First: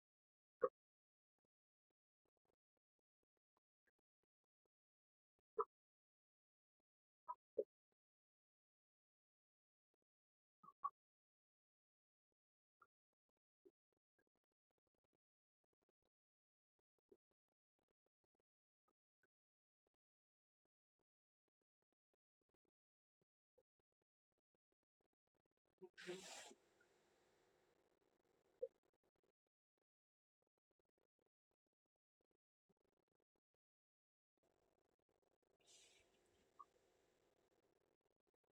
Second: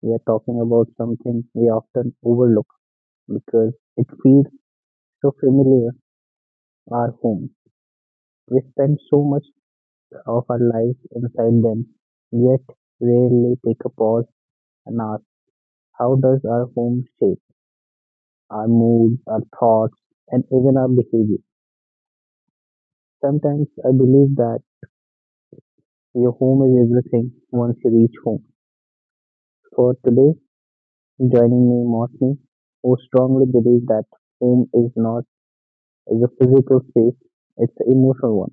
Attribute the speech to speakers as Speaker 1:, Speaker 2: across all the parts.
Speaker 1: we are talking about something we often overlook because it feels so familiar, our home. We spend so much of our lives inside them, yet rarely take a pause and ask, how does our home shape our moods, our thoughts, and even our behavior? Sometimes I believe that your home is everything once you reach home. For today, joining me, Mosmi, who strongly believes that home is not is a physical space, it's an emotional one.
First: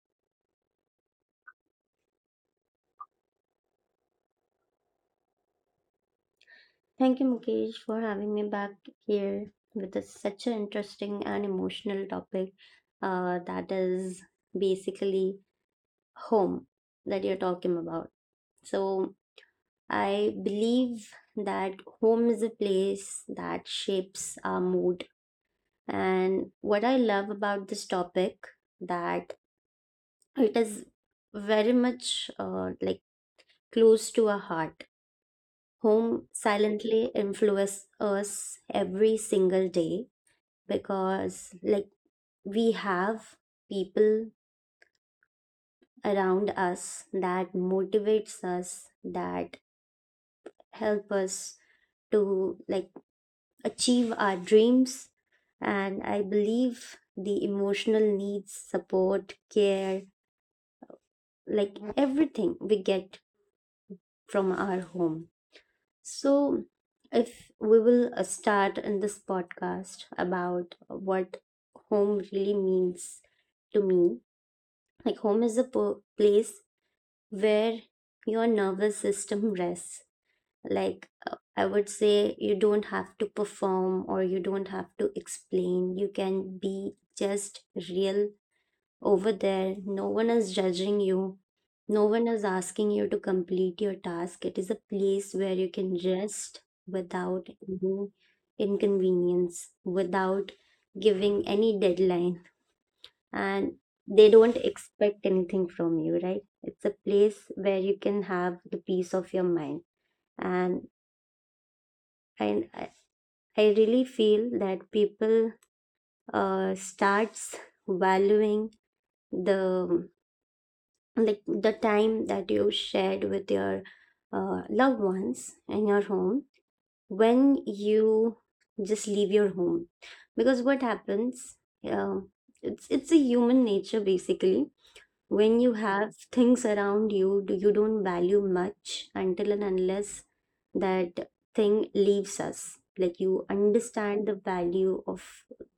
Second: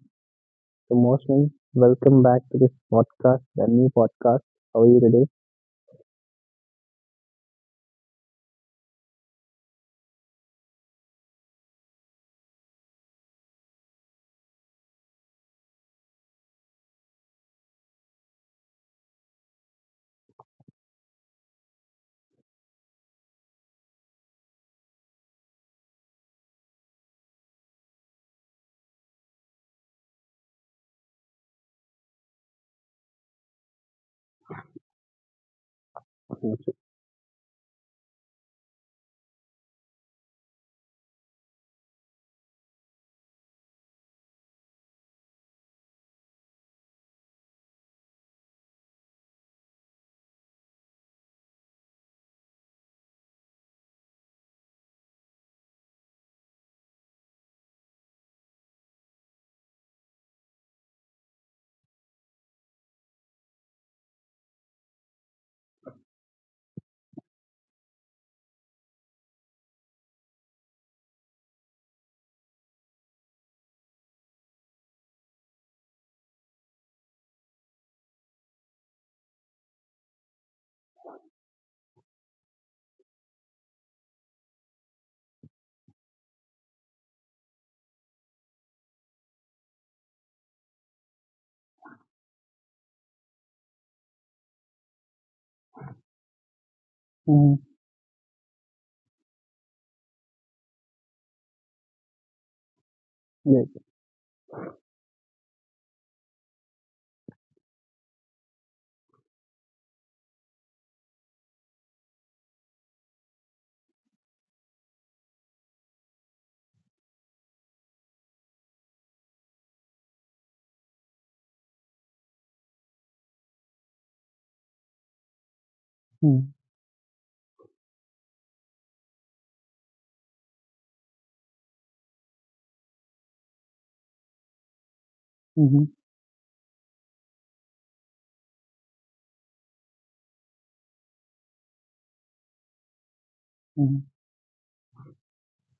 Speaker 1: So, Mosmi, welcome back to this podcast, the new podcast. How are you today?
Speaker 2: Thank you, Mukesh, for having me back here with such an interesting and emotional topic, that is basically home that you're talking about. So, I believe that home is a place that shapes our mood. And what I love about this topic that it is very much, like, close to our heart. Home silently influences us every single day, because, like, we have people around us that motivates us, that help us to, like, achieve our dreams. And I believe the emotional needs, support, care, like everything, we get from our home. So if we will start in this podcast about what home really means to me, like, home is a place where your nervous system rests. Like, I would say, you don't have to perform or you don't have to explain. You can be just real over there. No one is judging you, no one is asking you to complete your task. It is a place where you can rest without
Speaker 1: Mm,
Speaker 2: any inconvenience, without giving any deadline,
Speaker 1: yes.
Speaker 2: and they don't expect anything from you, right? It's a place where you can have the peace of your mind. And i i I really feel that people starts valuing the the time that you shared with your loved ones in your home,
Speaker 1: Mm,
Speaker 2: when you just leave your home. Because what happens, uh, it's a human nature, basically. When you
Speaker 1: mm-hmm,
Speaker 2: have things around you, you don't value much until and unless that thing leaves us, like, you
Speaker 1: mm-hmm,
Speaker 2: understand the value of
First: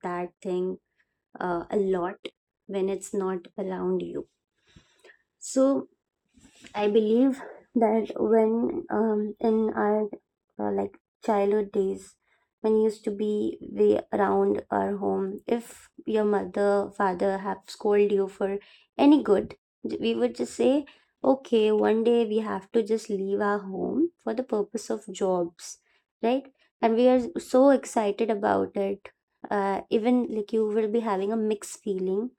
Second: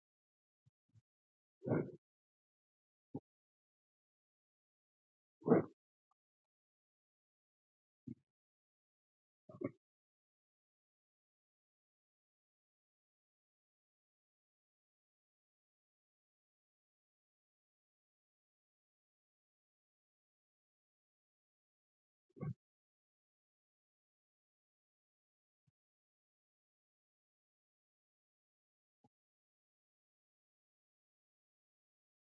Speaker 2: that thing a lot when it's not around you. So I believe that when in our, like, childhood days, when we used to be way around our home, if your mother, father have scolded you for any good, we would just say, okay, one day we have to just leave our home for the purpose of jobs, right? And we are so excited about it. Even, like, you will be having a mixed feeling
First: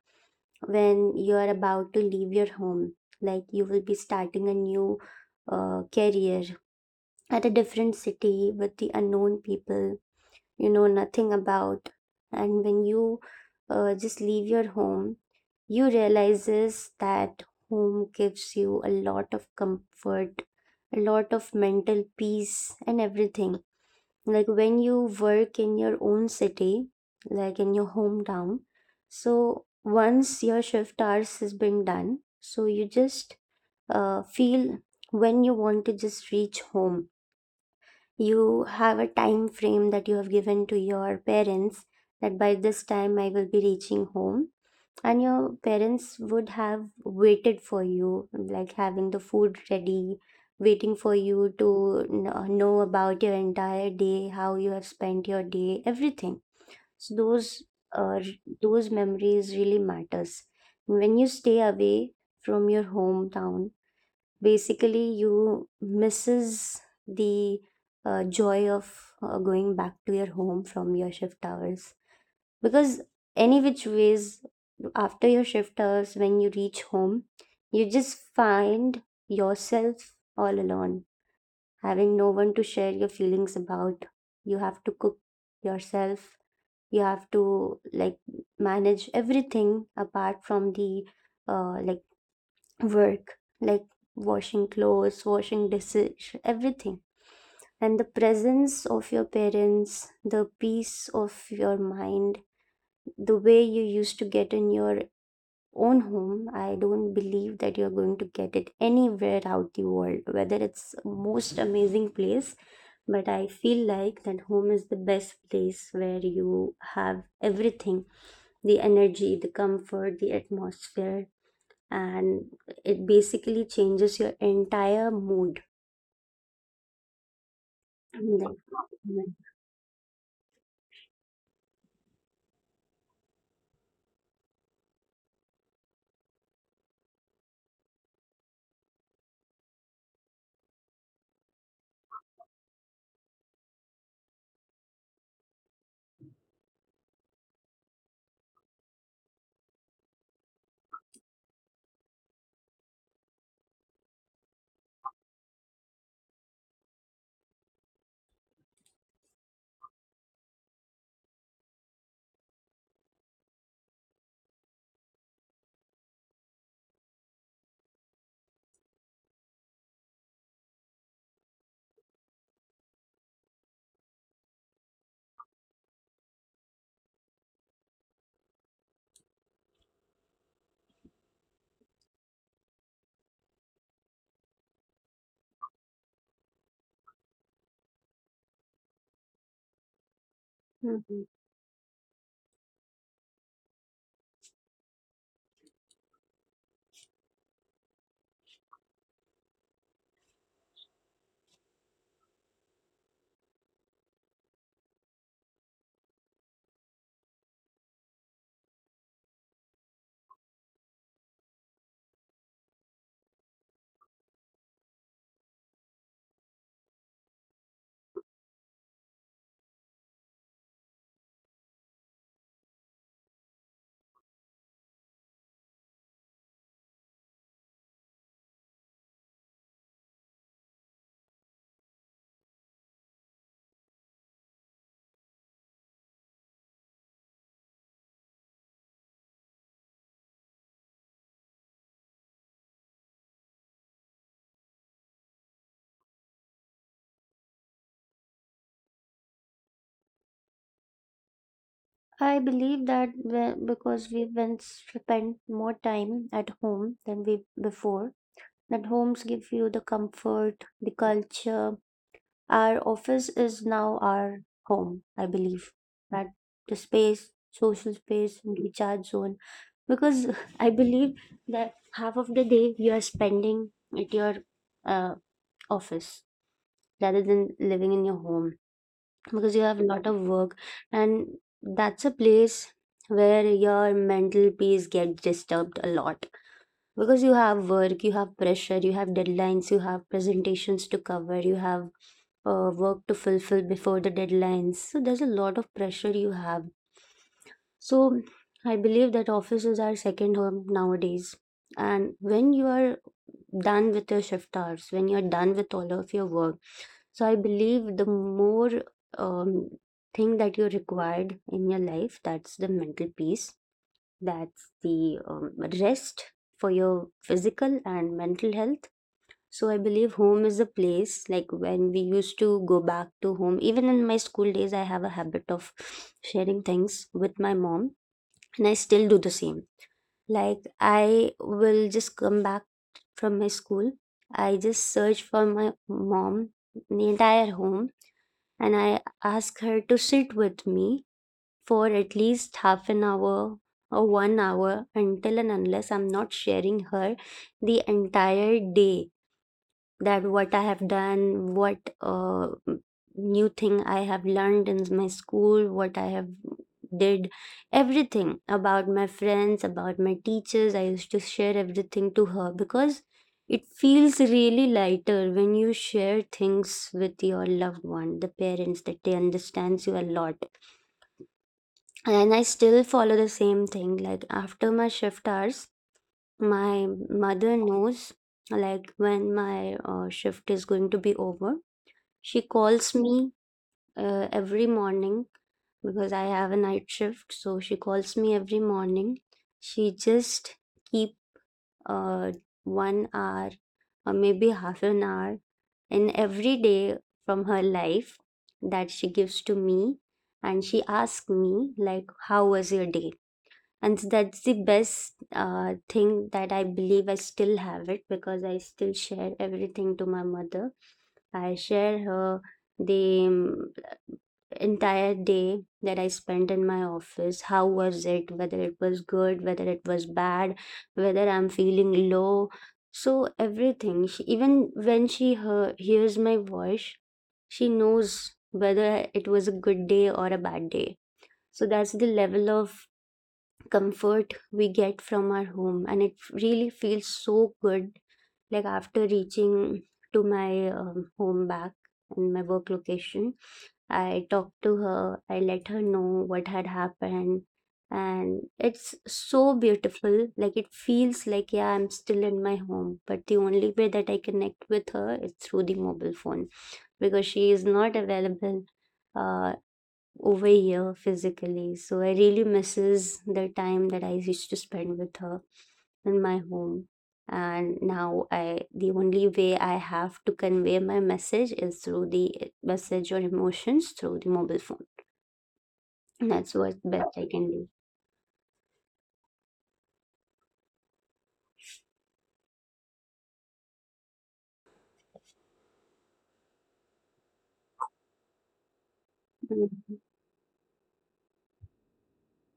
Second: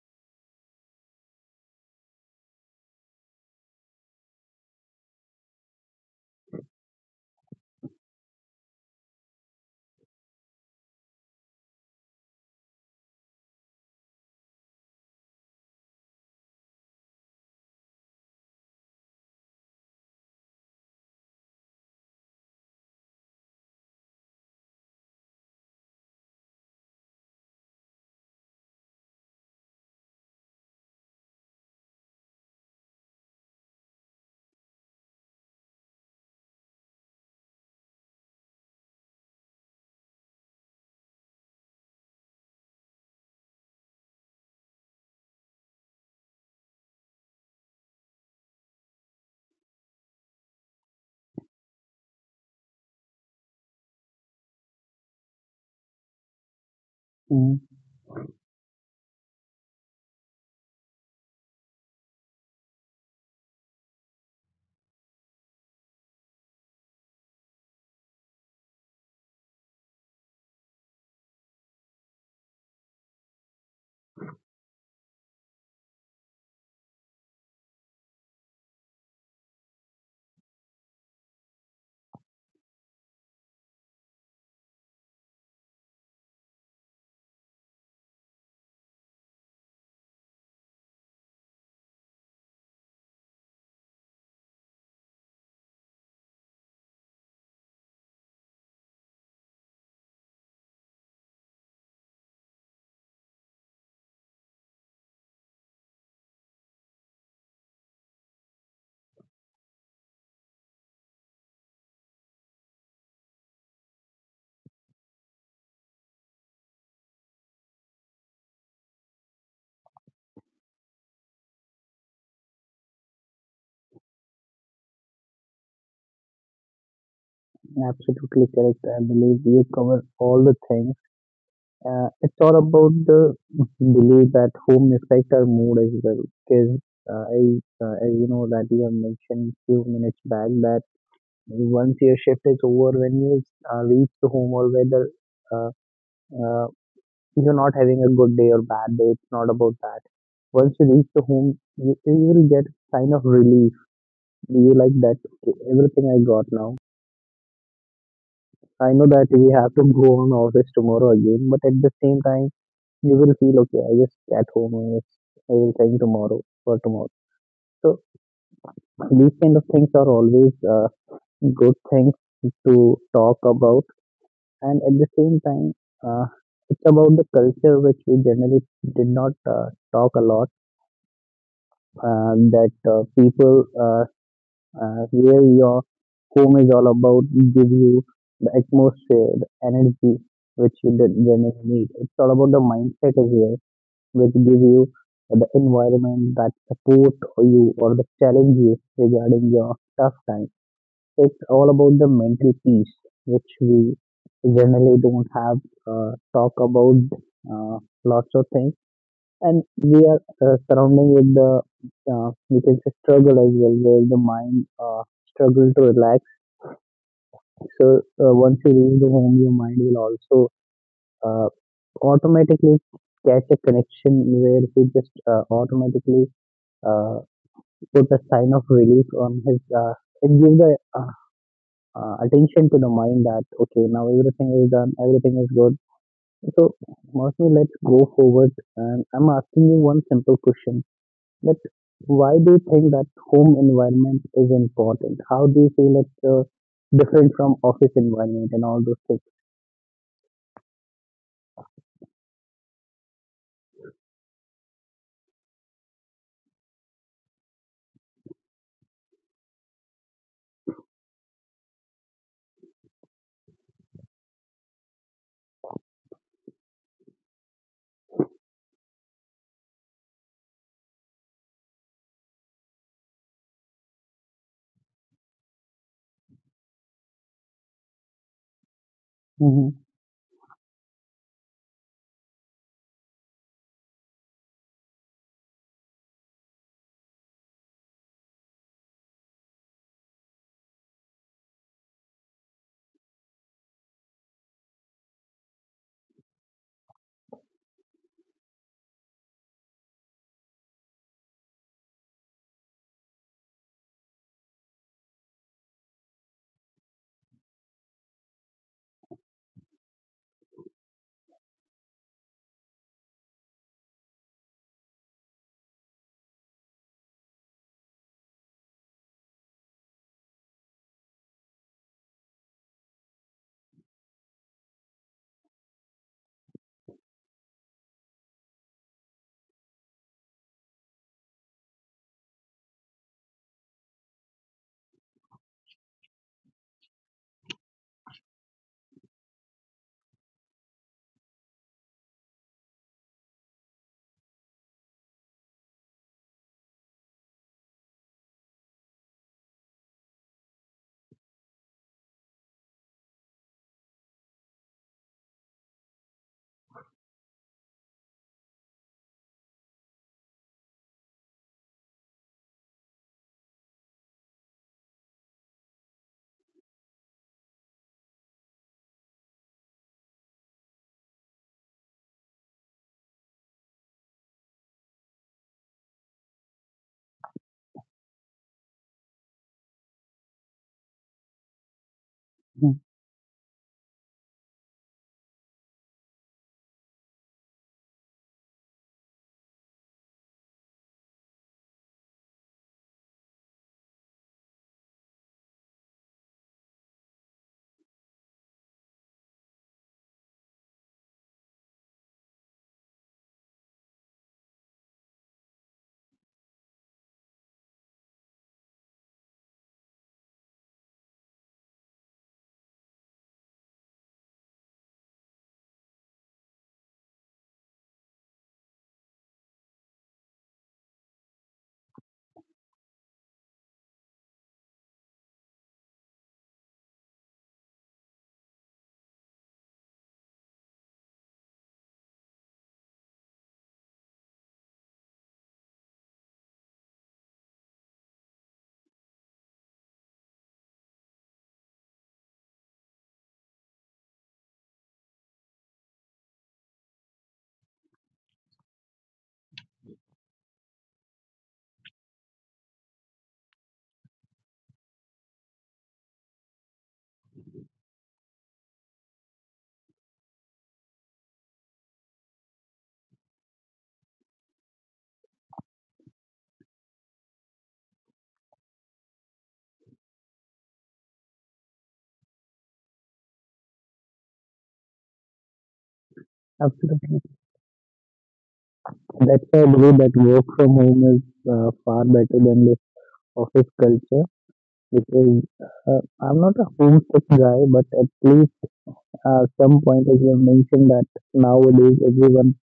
Speaker 2: when you are about to leave your home, like you will be starting a new career at a different city with the unknown people you know nothing about. And when you just leave your home, you realizes that home gives you a lot of comfort, a lot of mental peace and everything. Like when you work in your own city, like in your hometown, so once your shift hours has been done, so you just feel when you want to just reach home. You have a time frame that you have given to your parents, that by this time I will be reaching home, and your parents would have waited for you, like having the food ready, waiting for you to know about your entire day, how you have spent your day, everything. So
Speaker 1: mm-hmm.
Speaker 2: those those memories really matters when you stay away from your hometown. Basically you misses the joy of going back to your home from your shift hours. Because any which ways, after your shift hours, when you reach home, you just find yourself all alone, having no one to share your feelings about. You have to cook yourself, you have to, like, manage everything apart from the like work, like washing clothes, washing dishes, everything. And the presence of your parents, the peace of your mind, the way you used to get in your own home, I don't believe that you're going to get it anywhere out the world, whether it's most amazing place. But I feel like that home is the best place where you have everything, the energy, the comfort, the atmosphere. And it basically changes your entire mood.
Speaker 1: Absolutely
Speaker 2: Like,
Speaker 1: correct. I believe you cover all the things. It's all about the belief that home affects our mood as well. Because uh, I, as you know, that you have mentioned few minutes back that. Once your shift is over, when you reach the home, or whether uh, uh, you're not having a good day or bad day, it's not about that. Once you reach the home, you will get kind of relief. You like that, "Okay, everything I got now. I know that we have to go on office tomorrow again, but at the same time, you will feel okay. I just at home and I will think tomorrow for tomorrow." So these kind of things are always good things to talk about, and at the same time uh, it's about the culture which we generally did not talk a lot, that people, uh, where your home is all about, give you the atmosphere, the energy which you did
Speaker 2: Mhm.
Speaker 1: generally need. It's all about the mindset as well, which give you the environment that support you or the challenge you regarding your tough time. It's all about the mental peace, which we generally don't have talk about uh, lots of things. And we are surrounding with the we can say struggle as well, where the mind struggle to relax. So once you leave the home, your mind will also uh, automatically catch a connection, where he just automatically uh, put a sign of relief on his. It gives a attention to the mind that okay, now everything is done, everything is good. So, mostly, let's go forward, and I'm asking you one simple question, that why do you think that home environment is important? How do you feel it's different from office environment and all those things?
Speaker 2: I believe that because we once spent more time at home than we before, that homes give you the comfort, the culture. Our office is now our home, I believe. That the space, social space, and recharge zone. Because I believe that half of the day you are spending at your uh, office rather than living in your home, because you
Speaker 1: Hmm.
Speaker 2: have a lot of work. And that's a place where your mental peace gets disturbed a lot, because you have work, you have pressure, you have deadlines, you have presentations to cover, you have work to fulfill before the deadlines, so there's a lot of pressure you have. So I believe that office is our second home nowadays. And when you are done with your shift hours, when you're done with all of your work, so I believe the more um, thing that you required in your life, that's the mental peace, that's the rest for your physical and mental health. So I believe home is a place, like when we used to go back to home, even in my school days I have a habit of sharing things with my mom. And I still do the same. Like I will just come back from my school, I just search for my mom in the entire home, and I ask her to sit with me for at least half an hour or one hour, until and unless I'm not sharing her the entire day, that what I have done, what new thing I have learned in my school, what I have did, everything about my friends, about my teachers. I used to share everything to her, because it feels really lighter when you share things with your loved one, the parents, that they understands you a lot. And I still follow the same thing, like after my shift hours, my mother knows, like when my shift is going to be over, she
Speaker 1: Hmm.
Speaker 2: calls me every morning. Because I have a night shift, so she calls me every morning. She just keep uh, one hour or maybe half an hour in every day from her life, that she gives to me. And she asks me, like, how was your day. And so that's the best thing that I believe I still have it, because I still share everything to my mother. I share her the entire day that I spent in my office, how was it, whether it was good, whether it was bad, whether I'm feeling low. So everything even when she hears my voice, she knows whether it was a good day or a bad day. So that's the level of comfort we get from our home, and it really feels so good. Like after reaching to my home back and my work location, I talked to her, I let her know what had happened. And it's so beautiful, like it feels like, yeah, I'm still in my home, but the only way that I connect with her is through the mobile phone, because she is not available uh, over here physically. So I really misses the time that I used to spend with her in my home. And now I the only way I have to convey my message is through the message or emotions through the mobile phone. That's what best
Speaker 1: Absolutely.
Speaker 2: I can do.
Speaker 1: That's why I believe that work from home is far better than this office culture, which is, I'm not a homesick guy, but at least some point,
Speaker 2: Mhm.
Speaker 1: as you have mentioned, that nowadays everyone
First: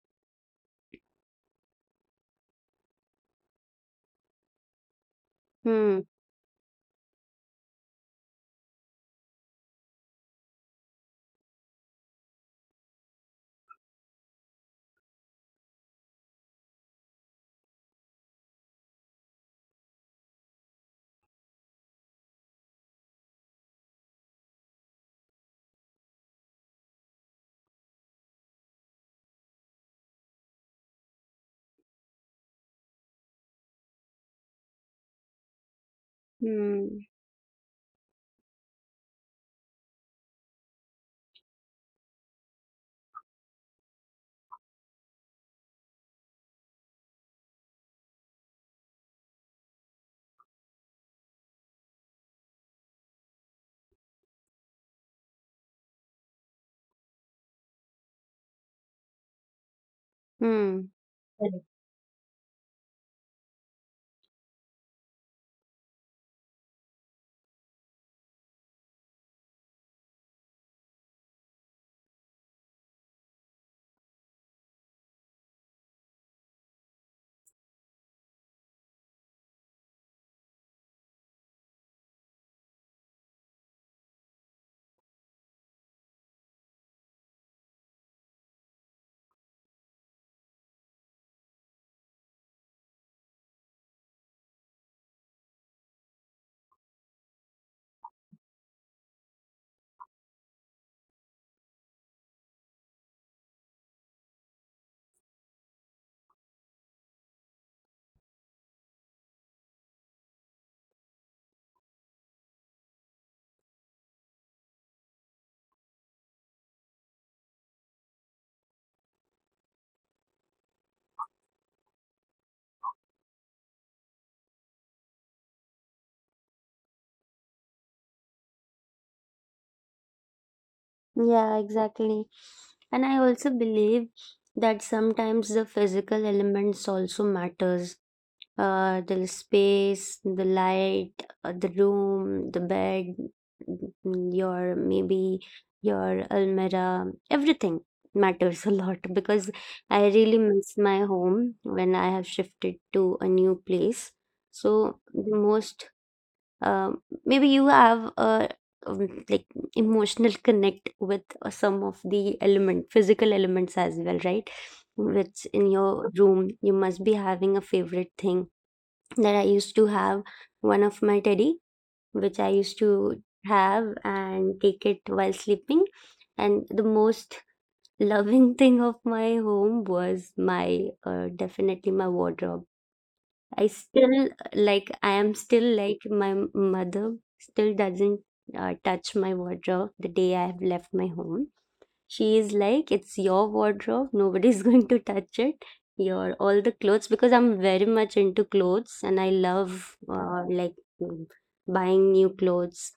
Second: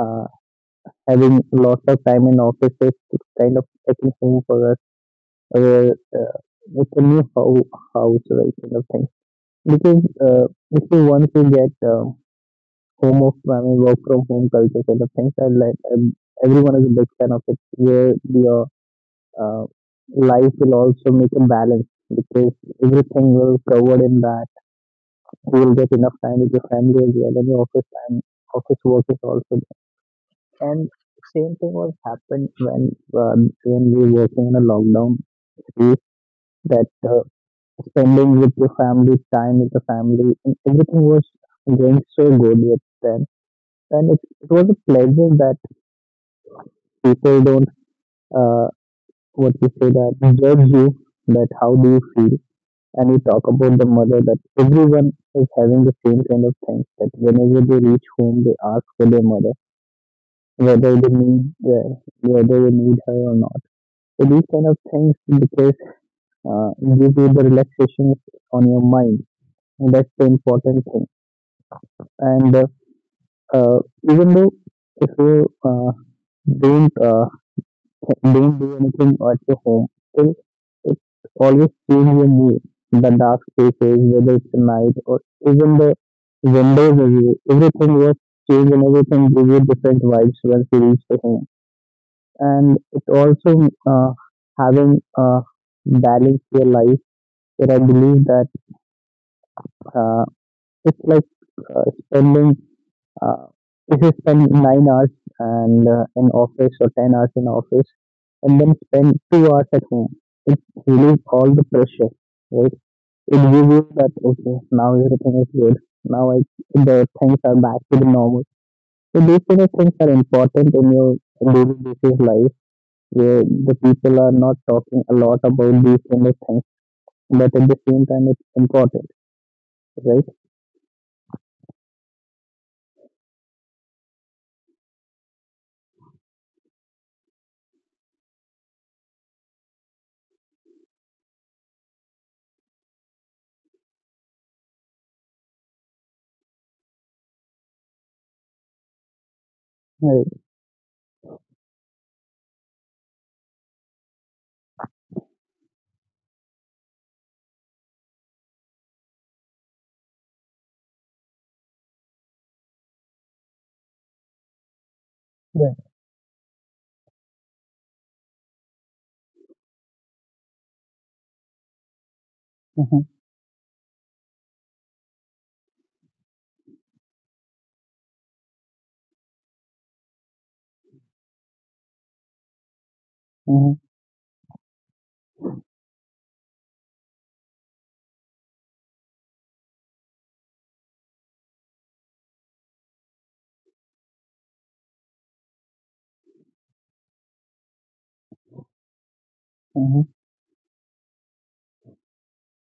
Speaker 1: uh, having lots of time in offices, it's kind of taking home for us, where
Speaker 2: Hmm.
Speaker 1: uh, it's a new house, right, kind of thing. Because if you want to get home of, I mean, work from home culture kind of things, I like, everyone is a big fan of it, where your uh, life will also make a balance, because everything will covered in that. You will get enough time with your family as well, and your office time, office work is also. And same thing was happened when, when we were working in a lockdown too, that
Speaker 2: Hmm.
Speaker 1: spending with your family, time with the family, and everything was going so good with them. And it was a pleasure that people don't uh, what you say, that judge you, that how do you feel. And you talk about the mother, that everyone is having the same kind of things, that whenever they reach home they ask for their mother,
Speaker 2: Hmm.
Speaker 1: whether they need
Speaker 2: Correct.
Speaker 1: uh, whether they need her or not. So these kind of things, because give you the relaxations on your mind, and that's the important thing. And uh, even though if you don't uh, don't do anything at your home, still it always change your mood. The dark spaces, whether it's night or even the windows, review, everything was changed, and everything give you different vibes once you reach the home. And it also having a balance to your life, where I believe that, Uh, it's like spending, uh, if you spend 9 hours and in office, or 10 hours in office, and then spend 2 hours at home, it relieves all the pressure, right? It gives you that okay, now everything is good. Now the things are back to the normal. So these kind of things are important in your daily basis life, where the people are not talking a lot about these kind of things, but at the same time it's important, right?
Speaker 2: Yeah, exactly. And I also believe that sometimes the physical elements also matters, the space, the light, the room, the bed, your maybe your almirah, everything matters a lot, because I really
Speaker 1: Right.
Speaker 2: miss my home when I have shifted to a new place. So the most, maybe you have a, like, emotional connect with some of the element physical elements as well, right? Which in
Speaker 1: Right.
Speaker 2: your room you must be having a favorite thing that I used to have, one of my teddy, which I used to have and take it while sleeping. And the most loving thing of my home was my, definitely, my wardrobe. I
Speaker 1: Hmm.
Speaker 2: still like I am still like my mother still doesn't touch my wardrobe the day I have left my home. She is like, it's your wardrobe. Nobody's going to touch it. Your all the clothes, because I'm very much into clothes, and I love,
Speaker 1: Hmm.
Speaker 2: like, mm, buying new clothes,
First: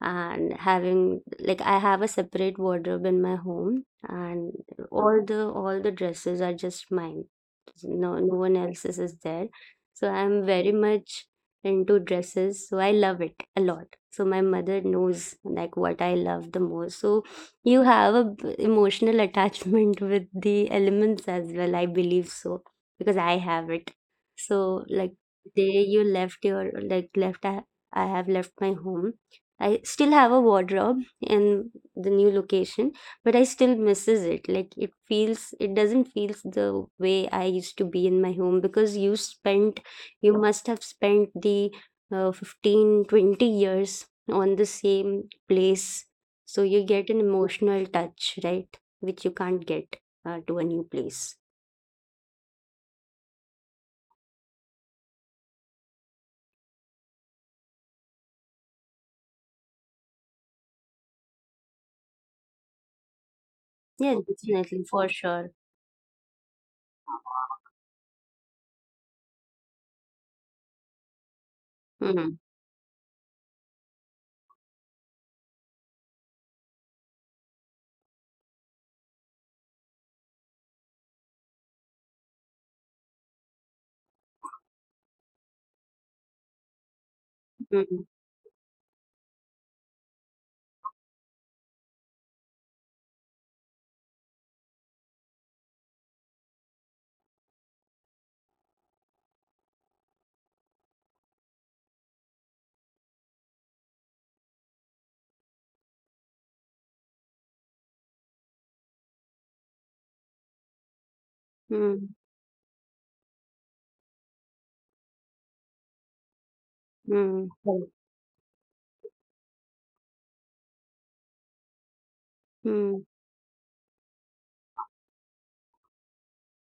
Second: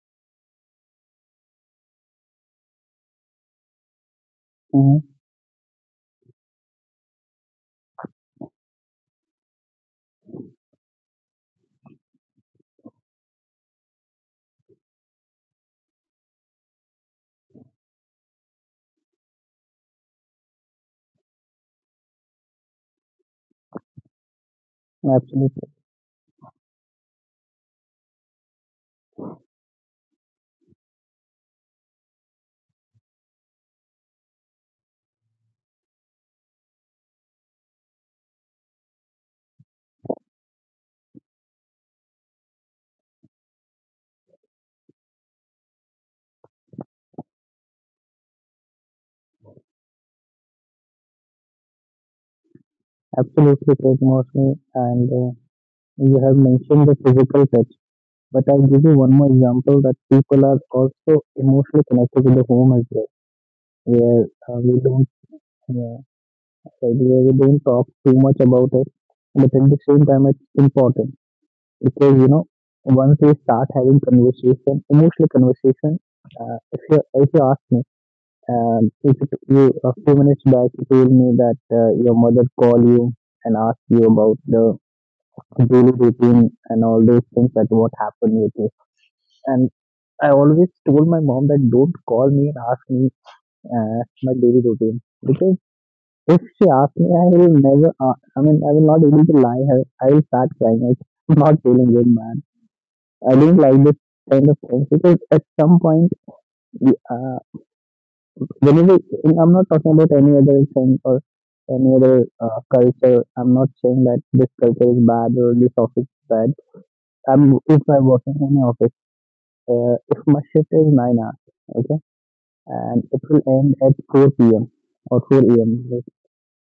Speaker 2: and having, like, I have a separate wardrobe in my home. And
Speaker 1: Hmm.
Speaker 2: all the dresses are just mine, no one else's is there. So I'm very much into dresses, so I love it a lot. So my mother knows like what I love the most. So you have a emotional attachment with the elements as well, I believe. So because I have it. So, like, the
Speaker 1: Absolutely,
Speaker 2: day you left your like left I have left my home. I still have a wardrobe in the new location, but I still misses it. Like it feels, it doesn't feel the way I used to be in my home, because you spent, you must have spent the 15, 20 years on the same place. So you get an emotional touch, right? Which you can't get to a new place.
Speaker 1: absolutely correct, mostly. And you have mentioned the physical touch, but I'll give you one more example, that people are also emotionally connected to the home as well,
Speaker 2: Yeah,
Speaker 1: where we
Speaker 2: definitely, for
Speaker 1: don't,
Speaker 2: sure.
Speaker 1: uh, like, where we don't talk too much about it, but at the same time it's important, because you
Speaker 2: Mm,
Speaker 1: know, once we start having conversation, emotional conversation. If you if you ask me, if you a few minutes back you told me that your mother called you and asked you about the daily routine and all those things, that what
Speaker 2: mm,
Speaker 1: happened with me. And I always told my mom that don't call me and ask me my daily routine, because if she asks me, I will never. I mean, I will not able to lie her. I will start crying. Like, I'm not feeling good, man. I don't like this kind of things, because at some point, the, uh, whenever I'm not talking about any other thing or any
Speaker 2: mm,
Speaker 1: other culture. I'm not saying that this culture is bad or this office is bad.
Speaker 2: mm,
Speaker 1: I'm if
Speaker 2: mm,
Speaker 1: I work in any office. If my shift is 9 hours, okay, and
Speaker 2: mm,
Speaker 1: it will end at four p.m. or four a.m. Like,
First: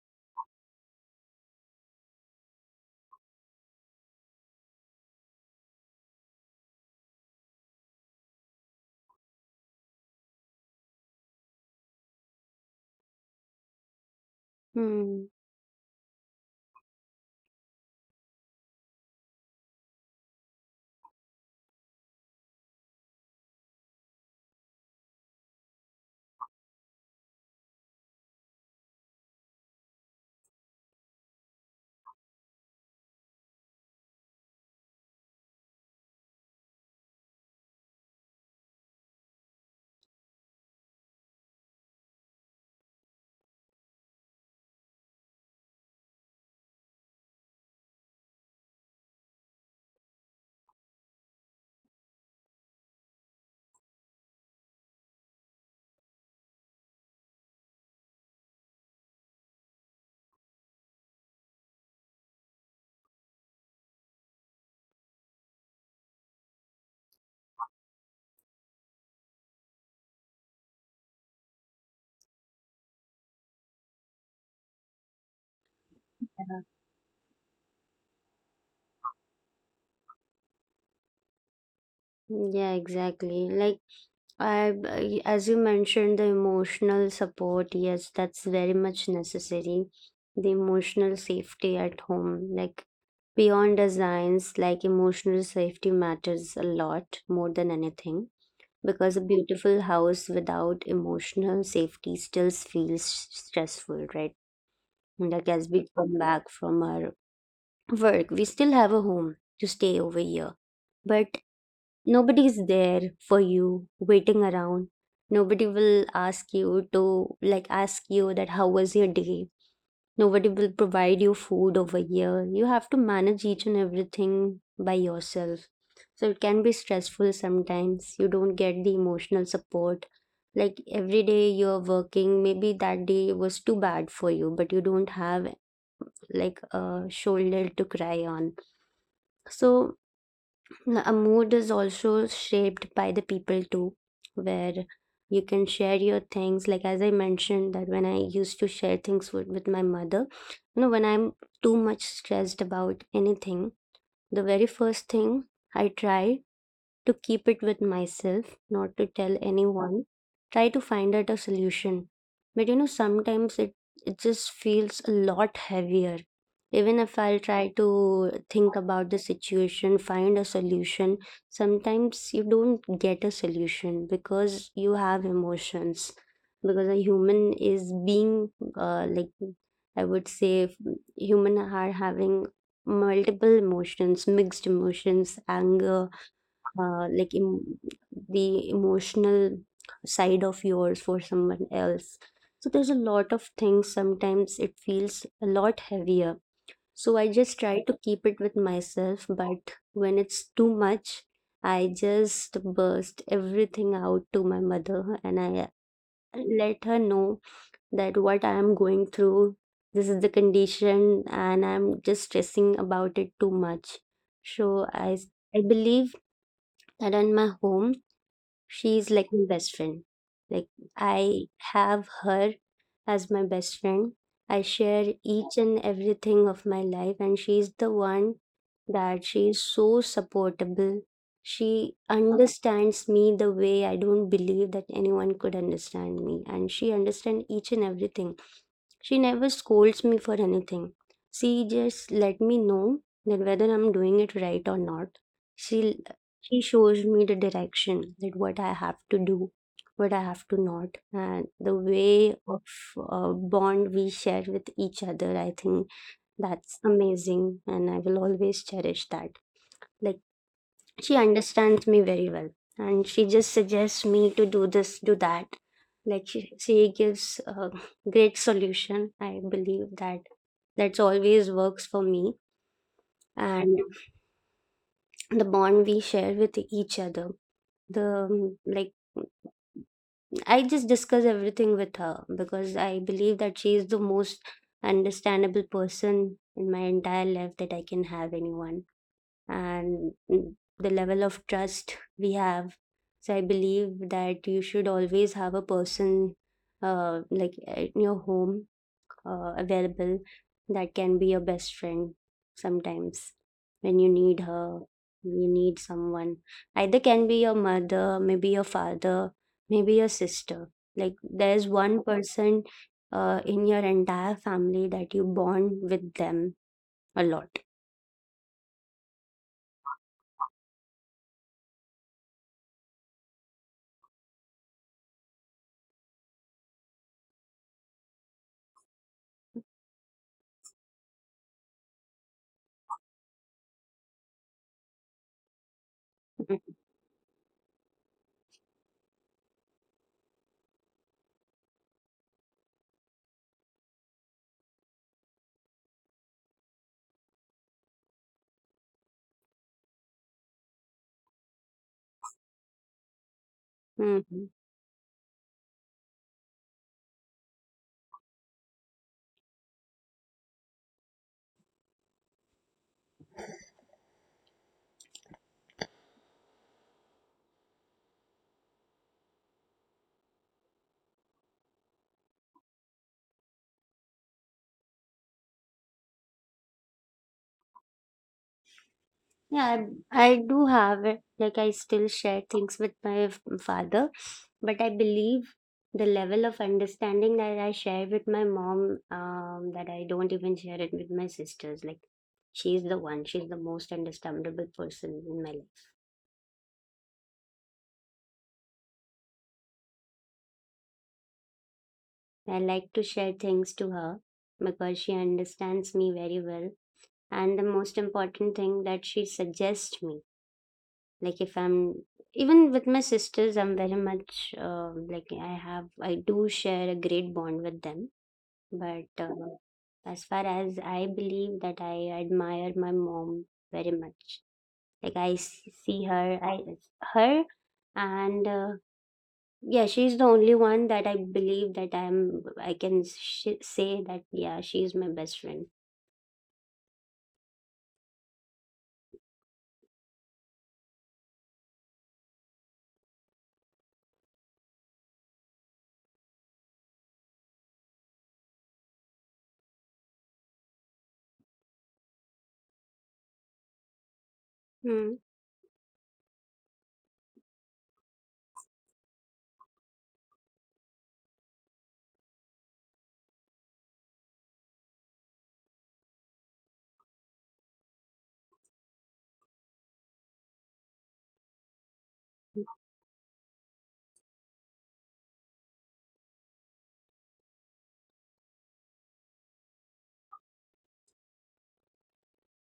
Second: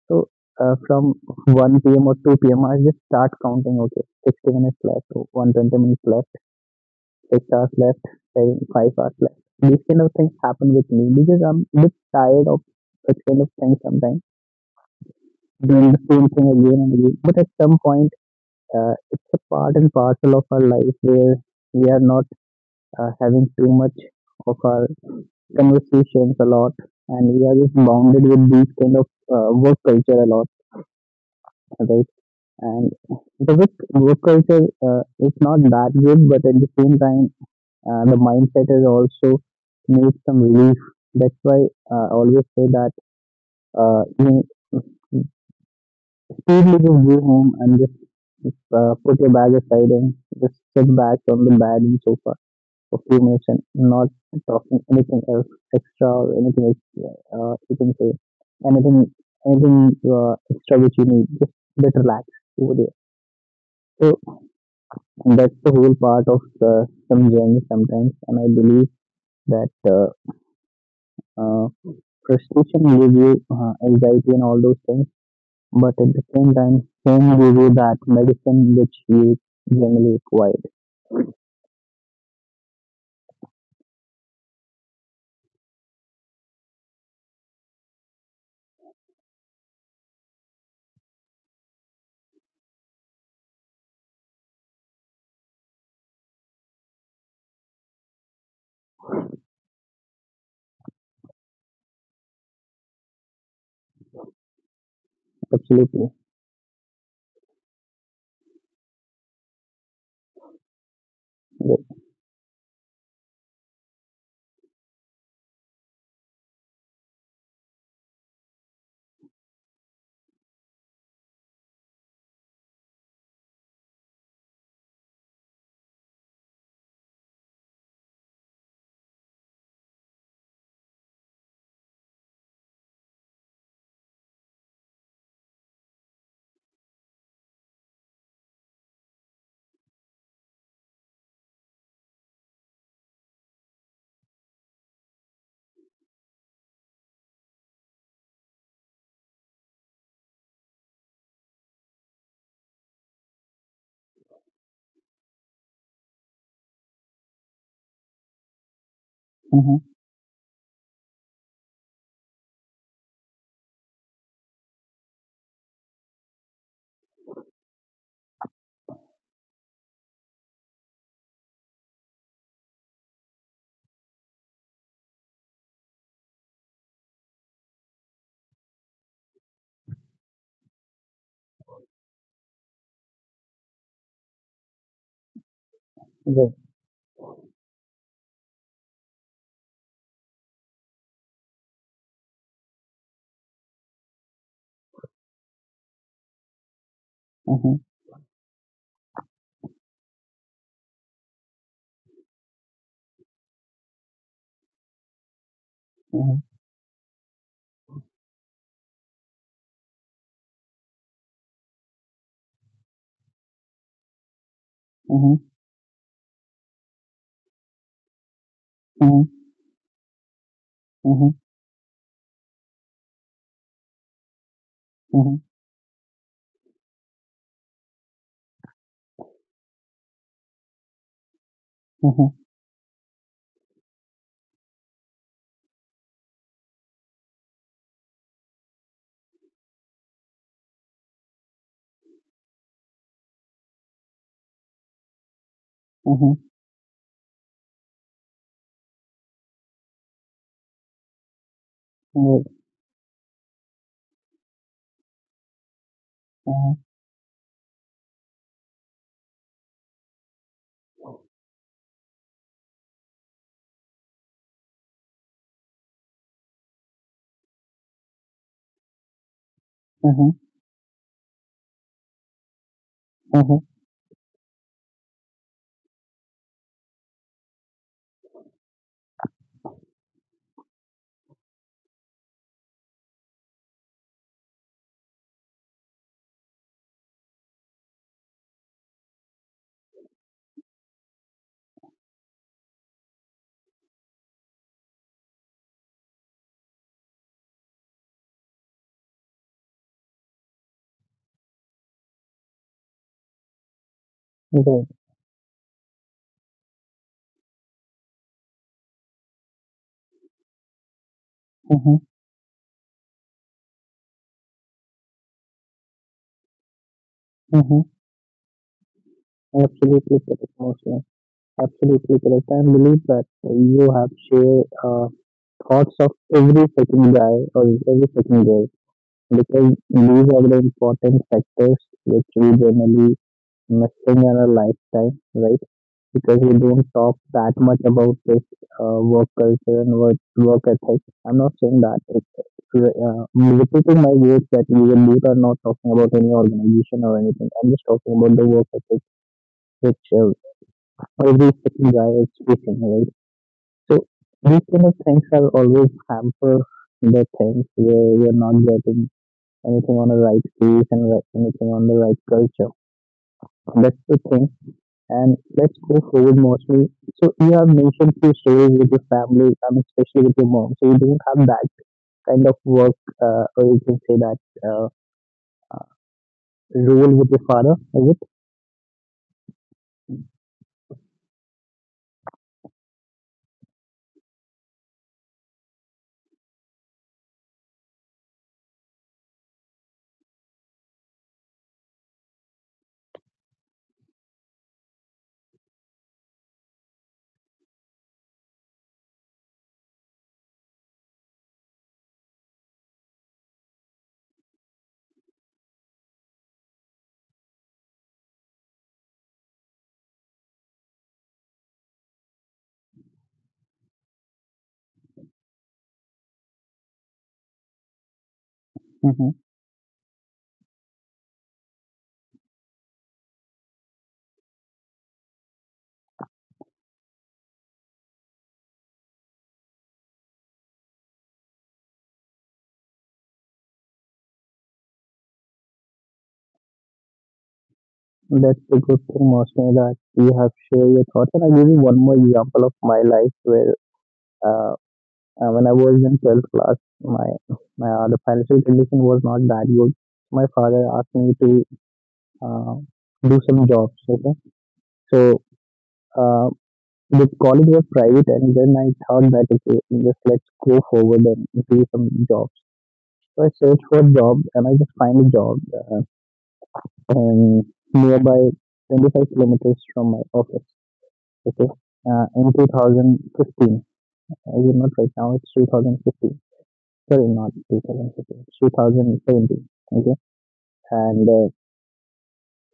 Speaker 1: so, from one p.m. or two p M, I just start counting. Okay, 60 minutes left, 120 minutes left, 6 hours left, seven, 5 hours left. These kind of things happen with me, because I'm a bit tired of such kind of things sometimes,
Speaker 2: mm.
Speaker 1: doing the same thing again and again. But at some point, it's a part and parcel of our life, where we are not having too much of our conversations a lot, and we are just bounded with these kind of work culture a lot, right? And the work culture uh, is not that good, but at the same time the mindset is also needs some relief. That's why I always say that, you speedily just go home and just put your bag aside, and just sit back on the bed and sofa for few minutes, and not talking anything else extra or anything else, you can say, anything anything extra which you need, just a bit relax over there. So that's the whole part of some journey sometimes, and I believe that uh, frustration will give you anxiety and all those things, but at the same time, home will give you that medicine which you generally required.
Speaker 2: Yeah, exactly. Like as you mentioned, the emotional support, yes, that's very much necessary. The emotional safety at home, like beyond designs, like emotional safety matters a lot more than anything because a beautiful house without emotional safety still feels stressful, right? Like as we
Speaker 1: Absolutely.
Speaker 2: come back from our work, we still have a home to stay over here. But
Speaker 1: Yes.
Speaker 2: nobody's there for you, waiting around. Nobody will ask you to, like, ask you that how was your day. Nobody will provide you food over here. You have to manage each and everything by yourself. So it can be stressful sometimes. You don't get the emotional support. Like every day you're working, maybe that day was too bad for you, but you don't have like a shoulder to cry on so a mood is also shaped by the people too where you can share your things like as I mentioned that when I used to share things with my mother you know when I'm too much stressed about anything the very first thing I try to keep it with myself, not to tell
Speaker 1: Uh-huh.
Speaker 2: anyone. Try to find out a solution. But you know, sometimes it just feels a lot heavier. Even if I'll try to think about the situation, find a solution, sometimes you don't get a solution because you have emotions. Because a human is being, like, I would say, human are having multiple emotions, mixed emotions, anger,
Speaker 1: Yes.
Speaker 2: uh, like em- the emotional side of yours for someone else so there's a lot of things sometimes it feels a lot heavier so I just
Speaker 1: Uh-huh.
Speaker 2: try to keep it with myself but when it's too much I just burst everything out to my mother and I
Speaker 1: Uh-huh.
Speaker 2: let her know that what I am going through this is the condition and I'm just stressing about it too much so i
Speaker 1: Uh-huh.
Speaker 2: I believe that in my home she's like my best friend. Like
Speaker 1: Uh-huh.
Speaker 2: I have her as my best friend. I share
Speaker 1: Uh-huh.
Speaker 2: each and everything of my life and she's the one that she is so supportable. She
Speaker 1: Mhm,
Speaker 2: understands me the way I don't believe that anyone could understand me and she understands each and everything she never scolds me for anything. She just let me know that whether I'm doing it right or not. She
Speaker 1: mhm,
Speaker 2: she shows me the direction that what I have to do, what I have to not, and the way
Speaker 1: good,
Speaker 2: of bond we share with each other. I think
Speaker 1: mhm,
Speaker 2: that's amazing, and I will always cherish that. Like she understands me very well and she just suggests me to do this do that like she gives a great solution I believe that
Speaker 1: mhm,
Speaker 2: that's always works for me
Speaker 1: mhm,
Speaker 2: and the bond we share with each other the like I just discuss everything with her because I believe that she is the most understandable person in my entire life that I can have anyone and the level of trust we have. So I believe that you should always have a person like in your home available that can be your best friend sometimes when you need her.
Speaker 1: good,
Speaker 2: You need someone. Either can be your mother, maybe your father, maybe your sister. Like there's
Speaker 1: mhm,
Speaker 2: one person in your entire family that you bond with them a lot.
Speaker 1: mhm. Absolutely correct, Mohsin. Absolutely correct. I believe that you have shared thoughts of every second guy or every second girl, because these are the important factors which we generally missing in our lifetime, right? Because we don't talk that much about this work culture and work ethic. I'm not saying that. Repeating my words that we will do are not talking about any organization or anything. I'm just talking about the work ethic, which every second guy is facing, right? So these kind of things are always hamper the things, where you're not getting anything on the right place and anything on the right culture. That's the thing. And let's go forward, mostly. So you have mentioned few stories with your family, and especially with your mom. So you don't have that kind of work, or you can say that uh, role with your father, is it?
Speaker 2: Yeah, I do have it. Like I still share things with my father, but I believe the level of understanding that I share with my mom, that I don't even share it with my sisters. Like she's the one, she's the most understandable person in my life. I like to share things to her because she understands me very well. And the most important thing that she suggests me like if I'm even with my sisters I'm very much like I do share a great bond with them
Speaker 1: Hmm.
Speaker 2: but as far as I believe that I admire my mom very much like I her and yeah she's the only one that I believe that I can say that yeah she's my best friend.
Speaker 1: That's a good thing, mostly, that you have shared your thoughts. And I give you one more example of my life where, uh, when I was in 12th class, my my the financial condition was not that good. My father asked me to uh, do some jobs. Okay,
Speaker 2: Mm.
Speaker 1: so. Uh, The college was private, and then I thought that okay, just let's go forward and do some jobs. So I searched for a job, and I just find a job and nearby 25 kilometers from my office. Okay, in 2015. I did not right now. It's 2015. Sorry, not 2015. 2017. Okay, and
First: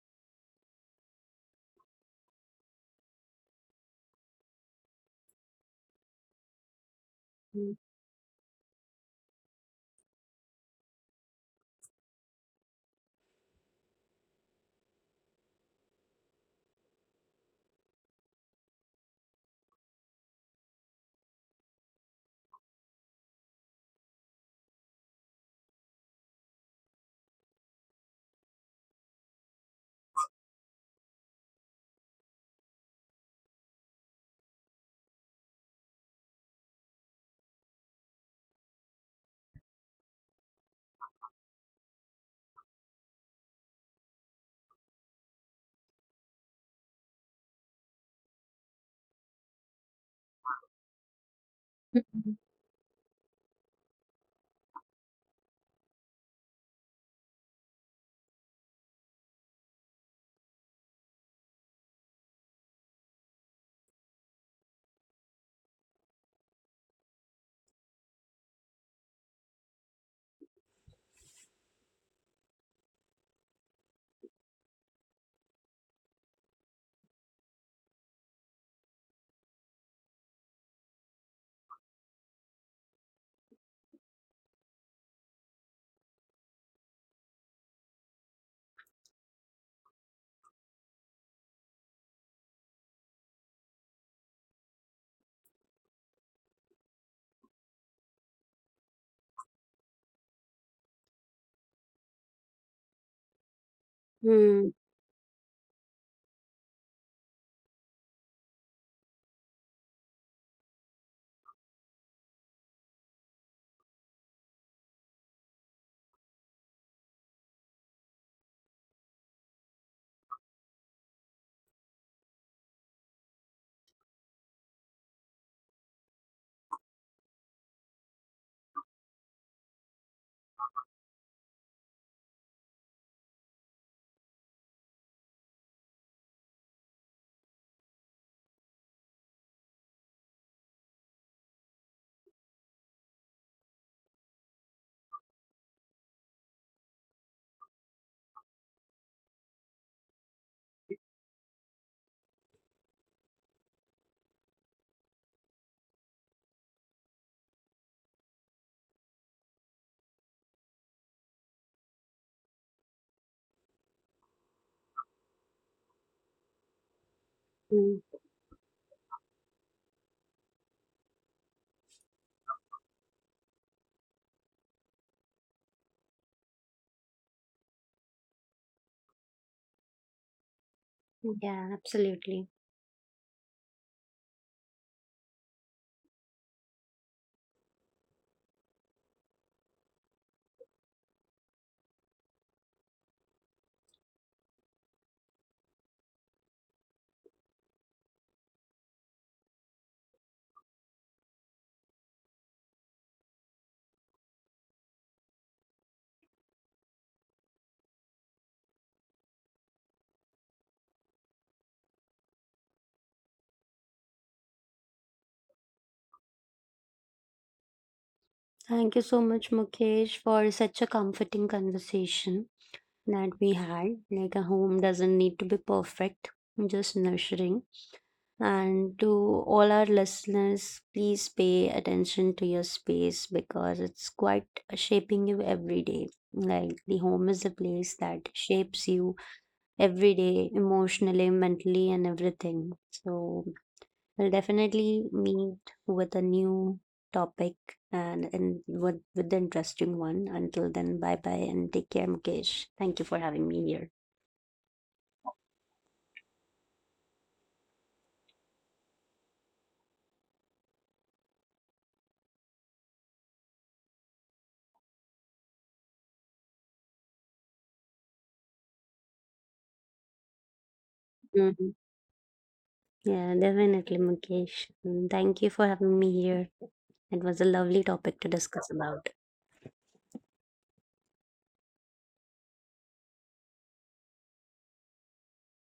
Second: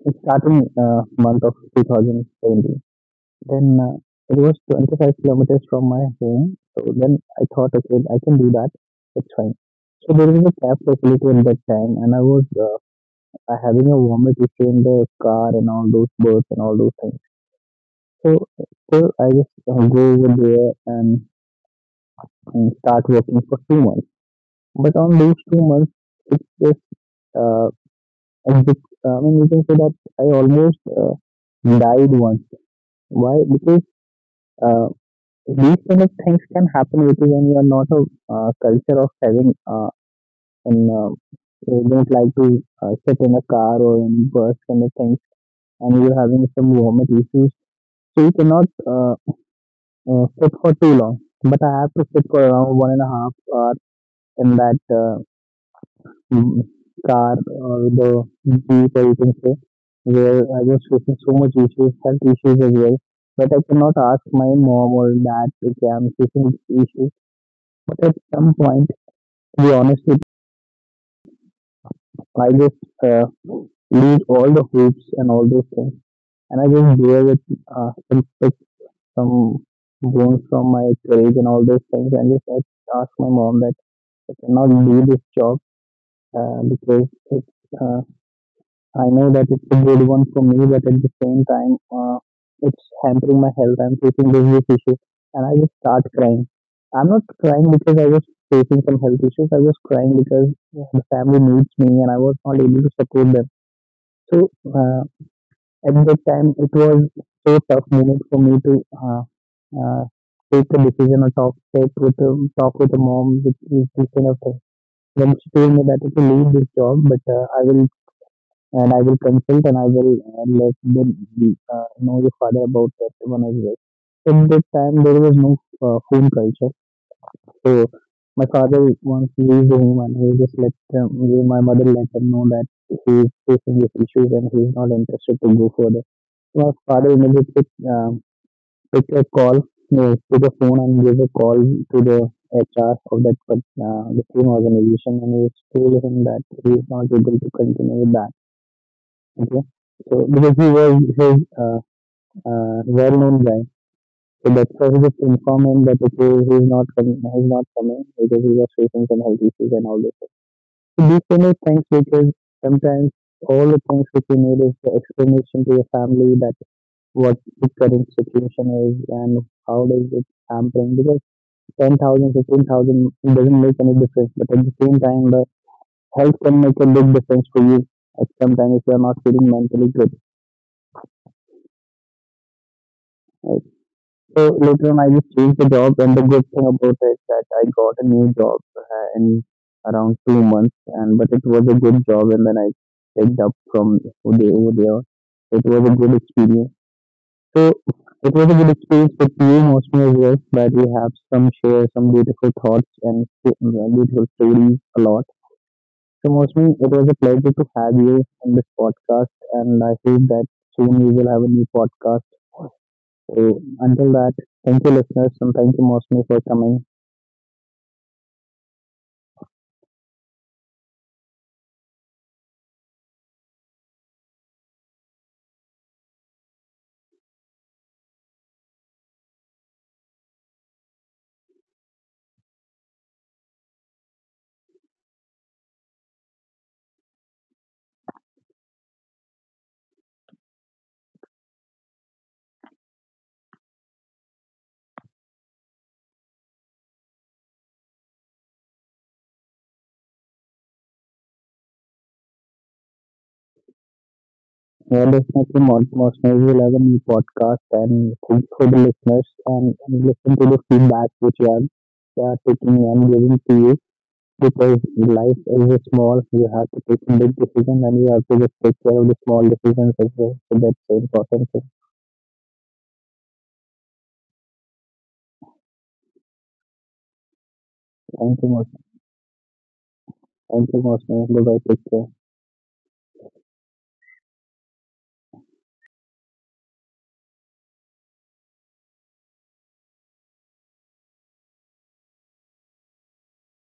Speaker 1: it started in month of 2017. Then it was 25 kilometers from my home. So then I thought,
Speaker 2: Mm.
Speaker 1: okay, I can do that. It's fine. So there was a cab facility in that time, and I was I having a vomit issue in the car and all those birds and all those things. So still, I just go over there and start working for 2 months. But on those 2 months, it's just uh, a bit, I mean, you can say that I almost died once. Why? Because uh, these kind of things can happen with you when you are not a culture of having and you don't like to sit in a car or in bus kind of things and you're having some vomit issues, so you cannot sit for too long. But I have to sit for around one and a half hour in that mm, car or the jeep, or you can say, where I was facing so much issues, health issues as well. But I cannot ask my mom or dad, okay, I'm facing these issues. But at some point, to be honest, I just uh, leave all the hoops and all those things, and I just do it with some pick some bones from my courage and all those things, and just I ask my mom that I cannot do this job because it's uh, I know that it's a good one for me, but at the same time, it's hampering my health. I'm facing this issue, and I just start crying. I'm not crying because I was facing some health issues. I was crying because the family needs me, and I was not able to support them. so
Speaker 2: Mm.
Speaker 1: uh, at that time, it was so tough moment for me to uh, take a decision or talk with a mom which is this kind of thing. Then she told me that okay, leave this job, but I will, and I will consult, and I will let them be, know your father about that one as well. At that time, there was no phone culture, so my father once leaves the home and he just let them, my mother let them know that he is facing these issues and he is not interested to go further. My father immediately uh, took a call to the phone and gave a call to the HR of the same organization, and he told him that he is not able to continue with that. Okay, so because he was his well-known guy, so that's why he just informed him that okay, he's not coming because he was facing some health issues and all this. So these kind of things, because sometimes all the things which you need is the explanation to your family that what the
Speaker 2: Mm.
Speaker 1: current situation is and how does it hampering, because 10,000, 15,000 it doesn't make any difference, but at the same time, the health can make a big difference for you at some time if you are not feeling mentally good.
Speaker 2: Yeah, absolutely.
Speaker 1: Right? So later on, I just changed the job, and the good thing about it is that I got a new job in around 2 months, and but it was a good job, and then I picked up from over there. It was a good experience. So it was a good experience but you, emotional as well, but we have some share some beautiful thoughts and beautiful stories a lot. So Mosmi, it was a pleasure to have you in this podcast and I hope that soon we will have a new podcast. So until that, thank you listeners and thank you Mosmi for coming.
Speaker 2: Thank you so much, Mukesh, for such a comforting conversation that we had. Like, a home doesn't need to be perfect, just nurturing. And to all our listeners, please pay attention to your space because it's quite shaping you every day. Like, the home is a place that shapes you every day, emotionally, mentally, and everything. So, we'll definitely meet with a new topic and with, the interesting one. Until then, bye bye and take care, Mukesh. Thank you for having me here.
Speaker 1: Yeah, definitely Mosmi will have a new podcast and thank you for the listeners, and listen to the feedback which you are, they are taking and giving to you, because in life is a small, you have to take a big decision and you have to just take care of the small decisions as well. So that's the important thing.
Speaker 2: Hmm. Yeah, definitely, Mukesh. And thank you for having me here. It was a lovely topic to
Speaker 1: Thank you,
Speaker 2: discuss
Speaker 1: most.
Speaker 2: about.
Speaker 1: Thank you, most. Bye bye. Take care.